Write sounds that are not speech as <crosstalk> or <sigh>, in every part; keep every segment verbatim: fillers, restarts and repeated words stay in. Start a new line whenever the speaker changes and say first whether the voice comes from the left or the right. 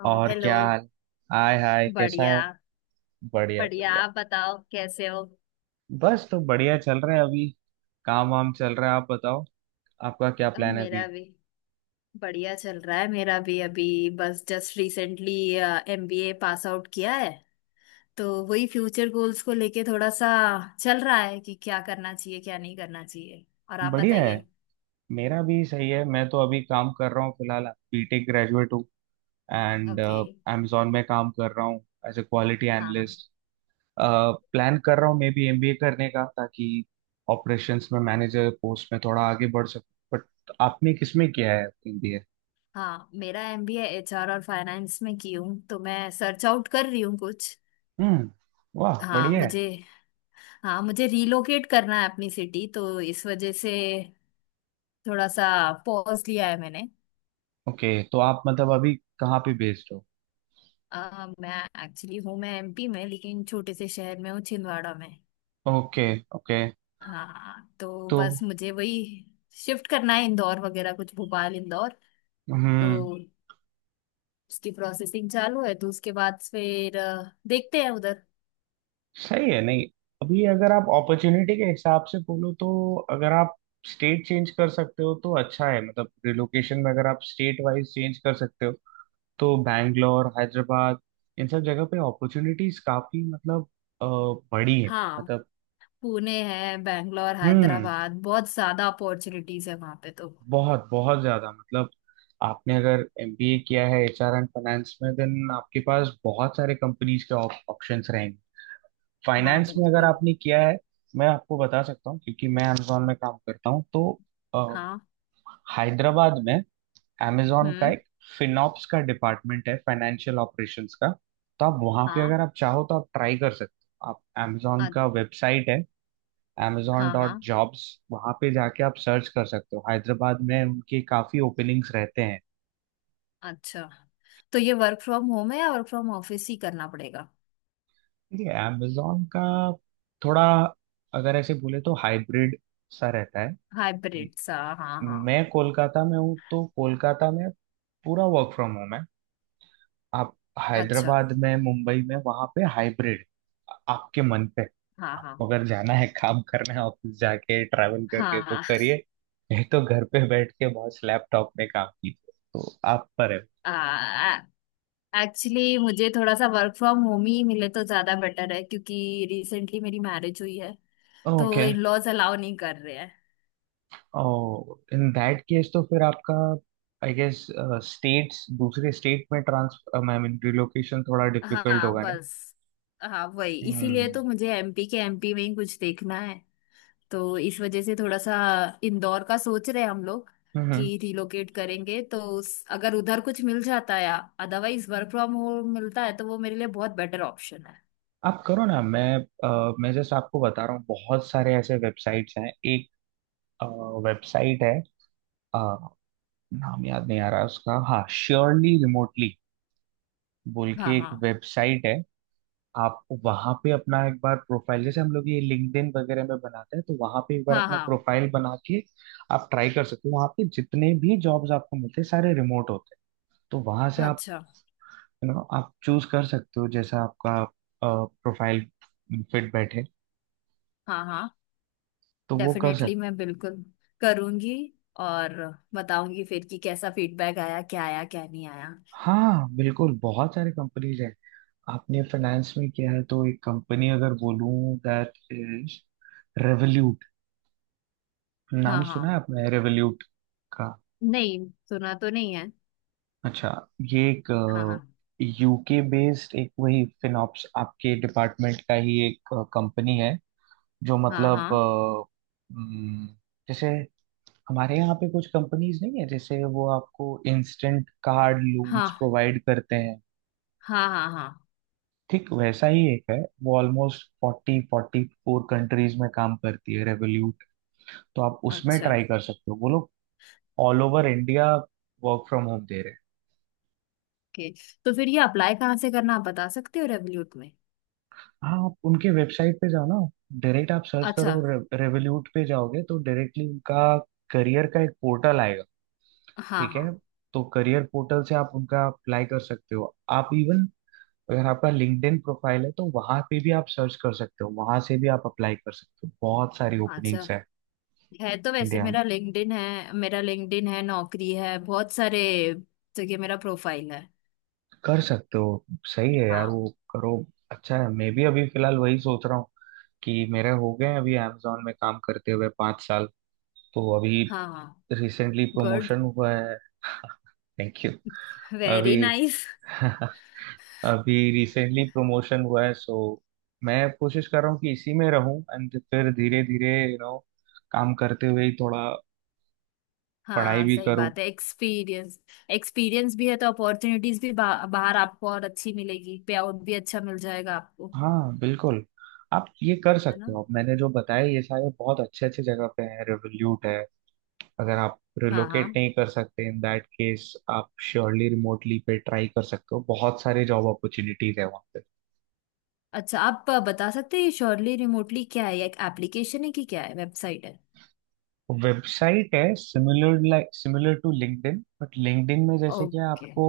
left: ओ,
right: और
left: हेलो।
right: क्या हाल? हाय हाय, कैसा
left: बढ़िया
right: है? बढ़िया,
left: बढ़िया,
right: बढ़िया।
left: आप बताओ कैसे हो।
right: बस तो बढ़िया चल रहा है अभी। काम वाम चल रहा है, आप बताओ। आपका क्या
left: अब
right: प्लान है
left: मेरा
right: अभी?
left: भी बढ़िया चल रहा है, मेरा भी अभी बस just recently MBA pass out किया है। तो वही फ्यूचर गोल्स को लेके थोड़ा सा चल रहा है कि क्या करना चाहिए क्या नहीं करना चाहिए। और आप
right: बढ़िया है।
left: बताइए।
right: मेरा भी सही है, मैं तो अभी काम कर रहा हूँ फिलहाल। बीटेक ग्रेजुएट हूँ एंड
left: ओके।
right: अमेजोन में काम कर रहा हूँ एज ए क्वालिटी
left: हाँ हाँ।
right: एनालिस्ट। प्लान कर रहा हूँ मे बी एमबीए करने का, ताकि ऑपरेशंस में मैनेजर पोस्ट में थोड़ा आगे बढ़ सकूँ, बट आपने किसमें किया है एमबीए?
left: हाँ मेरा एमबीए एचआर और फाइनेंस में की हूँ, तो मैं सर्च आउट कर रही हूँ कुछ।
right: हम्म। वाह,
left: हाँ
right: बढ़िया है।
left: मुझे हाँ मुझे रीलोकेट करना है अपनी सिटी, तो इस वजह से थोड़ा सा पॉज लिया है मैंने।
right: ओके, तो आप मतलब अभी कहाँ पे बेस्ड हो?
left: आ, मैं एक्चुअली हूँ, मैं एमपी में, लेकिन छोटे से शहर में हूँ, छिंदवाड़ा में।
right: ओके। ओके।
left: हाँ तो
right: तो
left: बस मुझे वही शिफ्ट करना है, इंदौर वगैरह कुछ, भोपाल इंदौर।
right: हम्म
left: तो उसकी प्रोसेसिंग चालू है, तो उसके बाद फिर अ, देखते हैं उधर।
right: सही है। नहीं, अभी अगर आप अपॉर्चुनिटी के हिसाब से बोलो तो, अगर आप स्टेट चेंज कर सकते हो तो अच्छा है। मतलब रिलोकेशन में अगर आप स्टेट वाइज चेंज कर सकते हो तो बैंगलोर, हैदराबाद, इन सब जगह पे अपॉर्चुनिटीज काफी मतलब अ, बड़ी है।
left: हाँ
right: मतलब
left: पुणे है, बैंगलोर,
right: हम्म।
left: हैदराबाद, बहुत ज्यादा अपॉर्चुनिटीज है वहां पे तो।
right: बहुत बहुत ज्यादा मतलब, आपने अगर एमबीए किया है एचआर एंड फाइनेंस में, देन आपके पास बहुत सारे कंपनीज के ऑप्शंस रहेंगे।
left: हाँ
right: फाइनेंस में अगर
left: बिल्कुल।
right: आपने किया है, मैं आपको बता सकता हूँ क्योंकि मैं अमेजोन में काम करता हूँ। तो अ,
left: हाँ।
right: हैदराबाद में अमेजोन का
left: हम्म।
right: एक फिनॉप्स का डिपार्टमेंट है, फाइनेंशियल ऑपरेशंस का। तो आप वहां पे
left: हाँ।
right: अगर आप चाहो तो आप ट्राई कर सकते हो। आप अमेजोन
left: अ-
right: का वेबसाइट है amazon
left: हाँ हाँ।
right: Dot jobs. वहाँ पे जाके आप सर्च कर सकते हो, हैदराबाद में उनके काफ़ी ओपनिंग्स रहते हैं।
left: अच्छा, तो ये वर्क फ्रॉम होम है या वर्क फ्रॉम ऑफिस ही करना पड़ेगा।
right: ठीक है। amazon का थोड़ा अगर ऐसे बोले तो हाइब्रिड सा रहता है।
left: हाइब्रिड सा, हाँ हाँ।
right: मैं कोलकाता में हूँ, तो कोलकाता में पूरा वर्क फ्रॉम होम है। आप
left: अच्छा।
right: हैदराबाद में, मुंबई में, वहाँ पे हाइब्रिड। आपके मन पे,
left: हाँ हाँ।
right: आपको अगर जाना है, काम करना है ऑफिस जाके ट्रैवल करके, तो
left: हाँ
right: करिए। नहीं तो घर पे बैठ के बस लैपटॉप में काम कीजिए, तो आप पर है।
left: हाँ। एक्चुअली मुझे थोड़ा सा वर्क फ्रॉम होम ही मिले तो ज्यादा बेटर है, क्योंकि रिसेंटली मेरी मैरिज हुई है। तो
right: ओके।
left: इन लॉज अलाउ नहीं कर रहे हैं।
right: ओ, इन दैट केस तो फिर आपका, आई गेस, स्टेट्स दूसरे स्टेट में ट्रांसफर, आई मीन रिलोकेशन थोड़ा डिफिकल्ट
left: हाँ
right: होगा, नहीं?
left: बस हाँ वही, इसीलिए
right: हम्म।
left: तो मुझे एमपी के एमपी में ही कुछ देखना है। तो इस वजह से थोड़ा सा इंदौर का सोच रहे हैं हम लोग
right: हम्म।
left: कि रिलोकेट करेंगे। तो उस, अगर उधर कुछ मिल जाता है, अदरवाइज वर्क फ्रॉम होम मिलता है तो वो मेरे लिए बहुत बेटर ऑप्शन है।
right: आप करो ना। मैं अ, मैं जस्ट आपको बता रहा हूँ, बहुत सारे ऐसे वेबसाइट्स हैं। एक वेबसाइट है अ, नाम याद नहीं आ रहा उसका। हाँ, श्योरली रिमोटली बोल
left: हाँ
right: के एक
left: हाँ।
right: वेबसाइट है। आप वहां पे अपना एक बार प्रोफाइल, जैसे हम लोग ये लिंक्डइन वगैरह में बनाते हैं, तो वहां पे एक बार
left: हाँ
right: अपना
left: हाँ।
right: प्रोफाइल बना के आप ट्राई कर सकते हो। वहां पे जितने भी जॉब्स आपको मिलते हैं सारे रिमोट होते हैं। तो वहां से आप
left: अच्छा।
right: यू नो आप चूज कर सकते हो जैसा आपका प्रोफाइल फिट बैठे।
left: हाँ हाँ।
right: तो वो कर
left: डेफिनेटली
right: सकते
left: मैं बिल्कुल करूंगी और बताऊंगी फिर कि कैसा फीडबैक आया, क्या आया क्या नहीं आया।
right: हो। हाँ, बिल्कुल। बहुत सारे कंपनीज हैं। आपने फाइनेंस में किया है, तो एक कंपनी अगर बोलूं, दैट इज रेवल्यूट। नाम
left: हाँ
right: सुना है
left: हाँ।
right: आपने रेवल्यूट का?
left: नहीं, सुना तो नहीं है।
right: अच्छा। ये एक
left: हाँ हाँ।
right: यूके बेस्ड, एक वही फिनॉप्स, आपके डिपार्टमेंट का ही एक कंपनी है, जो
left: हाँ
right: मतलब
left: हाँ।
right: अ, हम्म, जैसे हमारे यहाँ पे कुछ कंपनीज नहीं है जैसे, वो आपको इंस्टेंट कार्ड लोन्स
left: हाँ
right: प्रोवाइड करते हैं,
left: हाँ। हाँ हाँ।
right: ठीक वैसा ही एक है। वो almost forty forty four countries में काम करती है रेवोल्यूट। तो आप उसमें
left: अच्छा।
right: ट्राई कर सकते हो। वो लोग all over India work from home दे रहे हैं।
left: ओके, तो फिर ये अप्लाई कहाँ से करना, आप बता सकते हो रेवल्यूट में।
right: हाँ, आप उनके वेबसाइट पे जाओ ना। डायरेक्ट आप सर्च
left: अच्छा।
right: करो, रे, रेवोल्यूट पे जाओगे तो डायरेक्टली उनका करियर का एक पोर्टल आएगा।
left: हाँ
right: ठीक
left: हाँ।
right: है। तो करियर पोर्टल से आप उनका अप्लाई कर सकते हो। आप इवन, अगर आपका लिंक्डइन प्रोफाइल है, तो वहां पे भी आप सर्च कर सकते हो, वहां से भी आप अप्लाई कर सकते हो। बहुत सारी
left: अच्छा,
right: ओपनिंग्स है
left: है तो वैसे
right: इंडिया में,
left: मेरा लिंक्डइन है, मेरा लिंक्डइन है नौकरी है, बहुत सारे जगह मेरा प्रोफाइल है।
right: कर सकते हो। सही है यार,
left: हाँ।
right: वो करो। अच्छा है। मैं भी अभी फिलहाल वही सोच रहा हूँ, कि मेरे हो गए हैं अभी अमेजोन में काम करते हुए पाँच साल। तो अभी
left: हाँ हाँ।
right: Recently
left: good.
right: प्रमोशन हुआ है। <laughs> Thank you.
left: वेरी
right: अभी
left: नाइस।
right: <laughs> अभी रिसेंटली प्रमोशन हुआ है, सो मैं कोशिश कर रहा हूँ कि इसी में रहूं, एंड फिर धीरे धीरे यू नो काम करते हुए ही थोड़ा पढ़ाई
left: हाँ
right: भी
left: सही
right: करूं।
left: बात है, एक्सपीरियंस एक्सपीरियंस भी है तो अपॉर्चुनिटीज भी बा, बाहर आपको और अच्छी मिलेगी, पे आउट भी अच्छा मिल जाएगा आपको।
right: हाँ, बिल्कुल। आप ये कर
left: है ना।
right: सकते हो, मैंने जो बताया ये सारे बहुत अच्छे अच्छे जगह पे है। रिवोल्यूट है, अगर आप
left: हाँ
right: रिलोकेट
left: हाँ।
right: नहीं कर सकते, इन दैट केस आप श्योरली रिमोटली पे ट्राई कर सकते हो। बहुत सारे जॉब अपॉर्चुनिटीज है वहाँ।
left: अच्छा, आप बता सकते हैं श्योरली रिमोटली क्या है, एक एप्लीकेशन है कि क्या है, वेबसाइट है।
right: वेबसाइट है similar, like similar to LinkedIn, but LinkedIn में जैसे कि
left: ओके।
right: आपको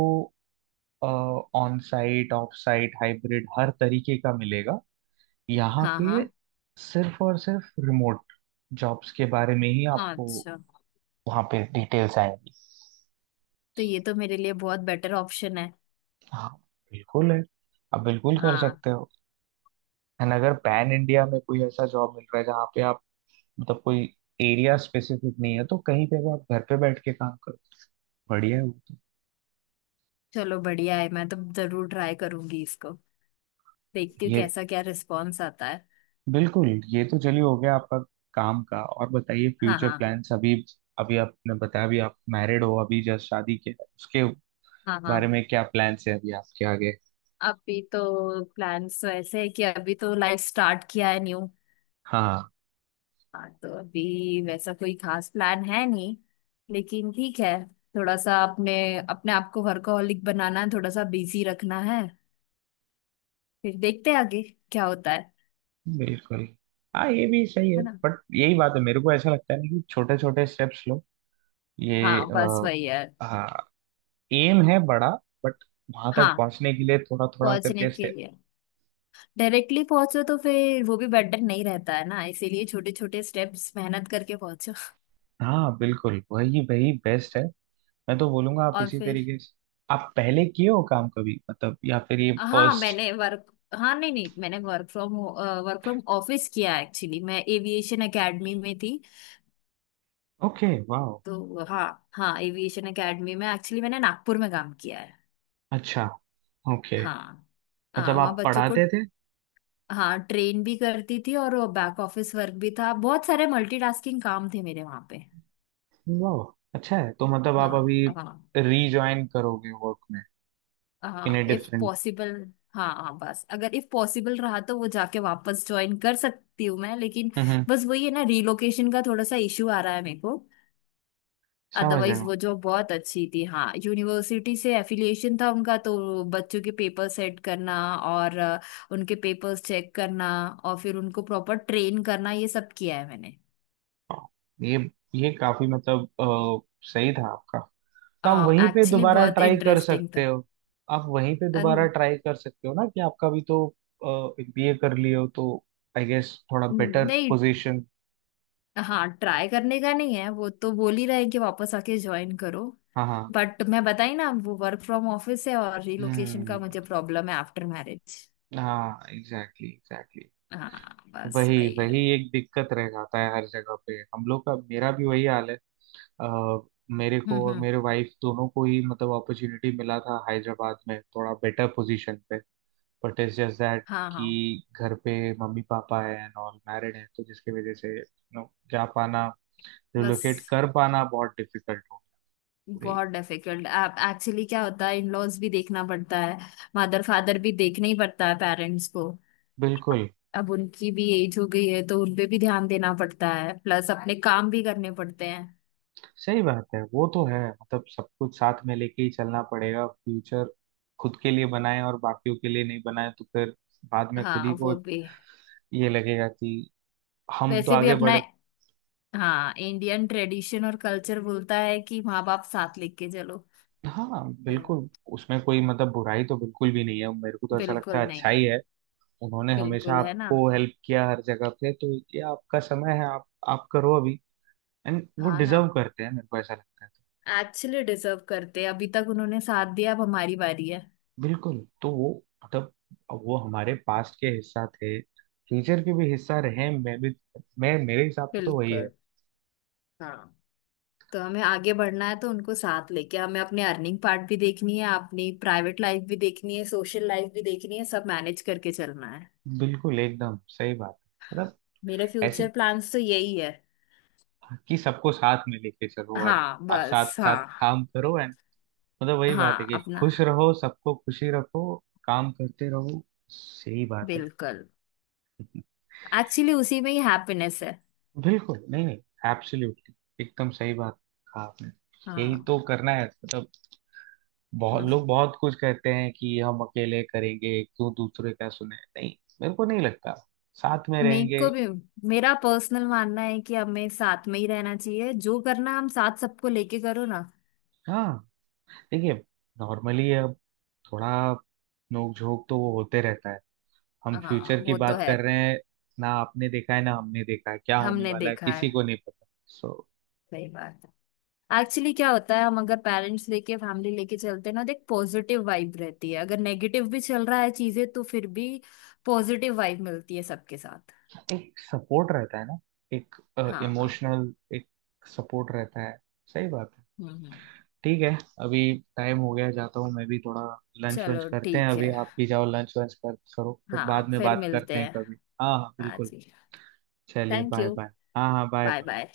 right: on site, off site, hybrid हर तरीके का मिलेगा, यहाँ
left: हाँ हाँ।
right: पे सिर्फ और सिर्फ रिमोट जॉब्स के बारे में ही आपको
left: अच्छा,
right: वहाँ पे डिटेल्स आएंगी।
left: तो ये तो मेरे लिए बहुत बेटर ऑप्शन है।
right: हाँ, बिल्कुल है। आप बिल्कुल कर
left: हाँ।
right: सकते हो। एंड अगर पैन इंडिया में कोई ऐसा जॉब मिल रहा है जहाँ पे आप मतलब कोई एरिया स्पेसिफिक नहीं है, तो कहीं पे भी आप घर पे बैठ के काम करो, बढ़िया है वो तो।
left: चलो बढ़िया है, मैं तो जरूर ट्राई करूंगी इसको। देखती हूँ
right: ये
left: कैसा क्या रिस्पॉन्स आता है।
right: बिल्कुल। ये तो चलिए हो गया आपका काम का। और बताइए
left: हाँ
right: फ्यूचर
left: हाँ।
right: प्लान्स अभी। अभी आपने बताया अभी आप मैरिड हो, अभी जस्ट शादी किया है। उसके
left: हाँ हाँ।
right: बारे में क्या प्लान्स है अभी आपके आगे?
left: अभी तो प्लान्स वैसे है कि अभी तो लाइफ स्टार्ट किया है न्यू।
right: हाँ,
left: हाँ तो अभी वैसा कोई खास प्लान है नहीं, लेकिन ठीक है, थोड़ा सा अपने अपने आप को वर्कहोलिक बनाना है, थोड़ा सा बिजी रखना है। फिर देखते हैं आगे क्या होता है।
right: बिल्कुल। हाँ ये भी सही है,
left: है ना।
right: बट यही बात है, मेरे को ऐसा लगता है ना, कि छोटे छोटे स्टेप्स लो। ये
left: हाँ बस
right: आ,
left: वही है।
right: हाँ, एम है बड़ा, बट वहां तक
left: हाँ
right: पहुंचने के लिए थोड़ा थोड़ा
left: पहुंचने
right: करके
left: के
right: स्टेप।
left: लिए, डायरेक्टली पहुंचो तो फिर वो भी बेटर नहीं रहता है ना, इसीलिए छोटे छोटे स्टेप्स मेहनत करके पहुंचो।
right: हाँ बिल्कुल, वही वही बेस्ट है। मैं तो बोलूंगा आप
left: और
right: इसी
left: फिर
right: तरीके से। आप पहले किए हो काम कभी, मतलब, या फिर ये
left: हाँ
right: फर्स्ट?
left: मैंने वर्क हाँ नहीं नहीं मैंने work from work from office किया एक्चुअली, मैं एविएशन एकेडमी में थी।
right: ओके, वाह।
left: तो हाँ। हाँ एविएशन एकेडमी में, एक्चुअली मैंने नागपुर में काम किया है।
right: अच्छा। ओके।
left: हाँ। हाँ
right: मतलब
left: वहाँ
right: आप
left: बच्चों को,
right: पढ़ाते थे?
left: हाँ ट्रेन भी करती थी और बैक ऑफिस वर्क भी था, बहुत सारे मल्टीटास्किंग काम थे मेरे वहाँ पे।
right: वाह, अच्छा है। तो मतलब आप
left: हाँ
right: अभी
left: हाँ।
right: रीजॉइन करोगे वर्क में? इन ए
left: हाँ इफ
right: डिफरेंट।
left: पॉसिबल। हाँ हाँ, बस अगर इफ पॉसिबल रहा तो वो जाके वापस ज्वाइन कर सकती हूँ मैं, लेकिन
right: हम्म।
left: बस वही है ना, रिलोकेशन का थोड़ा सा इशू आ रहा है मेरे को।
right: समझ रहे
left: अदरवाइज
right: हो।
left: वो जॉब बहुत अच्छी थी, हाँ यूनिवर्सिटी से एफिलिएशन था उनका, तो बच्चों के पेपर सेट करना और अ, उनके पेपर्स चेक करना और फिर उनको प्रॉपर ट्रेन करना, ये सब किया है मैंने।
right: वाह, ये ये काफी मतलब अ, सही था आपका। तो आप वहीं पे
left: एक्चुअली
right: दोबारा
left: बहुत
right: ट्राई कर
left: इंटरेस्टिंग था।
right: सकते हो। आप वहीं पे दोबारा
left: अन-
right: ट्राई कर सकते हो ना, कि आपका भी तो बीए कर लिए हो, तो आई गेस थोड़ा बेटर
left: नहीं,
right: पोजीशन।
left: हाँ ट्राई करने का नहीं है, वो तो बोल ही रहे हैं कि वापस आके ज्वाइन करो।
right: हाँ हाँ।
left: बट मैं बताई ना, वो वर्क फ्रॉम ऑफिस है और रिलोकेशन का
right: हम्म।
left: मुझे प्रॉब्लम है आफ्टर मैरिज।
right: हाँ, एग्जैक्टली, एग्जैक्टली।
left: हाँ बस
right: वही
left: वही है।
right: वही
left: हम्म
right: एक दिक्कत रह जाता है हर जगह पे हम लोग का, मेरा भी वही हाल है। अ, मेरे को और
left: हम्म।
right: मेरे वाइफ दोनों को ही मतलब अपॉर्चुनिटी मिला था हैदराबाद में थोड़ा बेटर पोजीशन पे, बट इट्स जस्ट दैट
left: हाँ हाँ
right: कि घर पे मम्मी पापा है एंड ऑल मैरिड है, तो जिसकी वजह से नो, जा पाना, रिलोकेट
left: बस
right: कर पाना बहुत डिफिकल्ट हो गई।
left: बहुत डिफिकल्ट। आप एक्चुअली क्या होता है, इन लॉज भी देखना पड़ता है, मदर फादर भी देखना ही पड़ता है, पेरेंट्स को।
right: बिल्कुल,
left: अब उनकी भी एज हो गई है तो उन पे भी ध्यान देना पड़ता है, प्लस अपने काम भी करने पड़ते हैं।
right: सही बात है, वो तो है। मतलब सब कुछ साथ में लेके ही चलना पड़ेगा। फ्यूचर खुद के लिए बनाए और बाकियों के लिए नहीं बनाए, तो फिर बाद में खुद
left: हाँ
right: ही को
left: वो
right: एक
left: भी,
right: ये लगेगा कि हम तो
left: वैसे भी
right: आगे
left: अपना,
right: बढ़।
left: हाँ इंडियन ट्रेडिशन और कल्चर बोलता है कि माँ बाप साथ लेके चलो।
right: हाँ बिल्कुल। उसमें कोई मतलब बुराई तो बिल्कुल भी नहीं है, मेरे को तो ऐसा लगता
left: बिल्कुल
right: है
left: नहीं
right: अच्छा
left: है।
right: ही है। उन्होंने हमेशा
left: बिल्कुल, है ना।
right: आपको हेल्प किया हर जगह पे, तो ये आपका समय है, आप आप करो अभी। एंड वो
left: हाँ ना,
right: डिजर्व करते हैं, मेरे को ऐसा लगता है।
left: एक्चुअली डिजर्व करते हैं, अभी तक उन्होंने साथ दिया, अब हमारी बारी है।
right: बिल्कुल। तो वो मतलब अब वो हमारे पास्ट के हिस्सा थे, फ्यूचर के भी हिस्सा रहे। मैं भी मैं मेरे हिसाब से तो वही है।
left: बिल्कुल। हाँ तो हमें आगे बढ़ना है तो उनको साथ लेके हमें अपने अर्निंग पार्ट भी देखनी है, अपनी प्राइवेट लाइफ भी देखनी है, सोशल लाइफ भी देखनी है, सब मैनेज करके चलना है।
right: बिल्कुल, एकदम सही बात। मतलब
left: मेरे
right: ऐसे
left: फ्यूचर प्लान्स तो यही है।
right: कि सबको साथ में लेके चलो और
left: हाँ बस।
right: साथ साथ
left: हाँ
right: काम करो। एंड मतलब वही बात है
left: हाँ
right: कि
left: अपना।
right: खुश रहो, सबको खुशी रखो, काम करते रहो। सही बात है।
left: बिल्कुल, एक्चुअली उसी में ही हैप्पीनेस है।
right: बिल्कुल, नहीं नहीं, एब्सोल्युटली एकदम सही बात कहा आपने। यही
left: हाँ।
right: तो करना है, मतलब बहुत
left: हम्म।
right: लोग बहुत कुछ कहते हैं कि हम अकेले करेंगे, क्यों दूसरे का सुने। नहीं, मेरे को नहीं लगता, साथ में
left: मेरे
right: रहेंगे।
left: को भी, मेरा पर्सनल मानना है कि हमें साथ में ही रहना चाहिए, जो करना हम साथ सबको लेके करो ना।
right: हाँ। देखिए नॉर्मली अब थोड़ा नोक झोंक तो वो होते रहता है, हम
left: हाँ
right: फ्यूचर की
left: वो तो
right: बात
left: है।
right: कर रहे हैं ना। आपने देखा है ना, हमने देखा है, क्या होने
left: हमने
right: वाला है
left: देखा है।
right: किसी को नहीं पता। सो
left: सही बात है। एक्चुअली क्या होता है, हम अगर पेरेंट्स लेके फैमिली लेके चलते हैं ना तो एक पॉजिटिव वाइब रहती है, अगर नेगेटिव भी चल रहा है चीजें तो फिर भी पॉजिटिव वाइब मिलती है सबके साथ।
right: एक सपोर्ट रहता है ना, एक
left: हाँ हाँ।
right: इमोशनल एक सपोर्ट रहता है। सही बात है।
left: हम्म हम्म।
right: ठीक है। अभी टाइम हो गया, जाता हूँ मैं भी थोड़ा लंच वंच
left: चलो
right: करते हैं
left: ठीक है।
right: अभी, आप भी जाओ लंच वंच कर करो फिर बाद
left: हाँ
right: में
left: फिर
right: बात करते
left: मिलते
right: हैं
left: हैं।
right: कभी। हाँ हाँ
left: हाँ
right: बिल्कुल।
left: जी।
right: चलिए,
left: थैंक
right: बाय
left: यू।
right: बाय। हाँ हाँ
left: बाय
right: बाय।
left: बाय।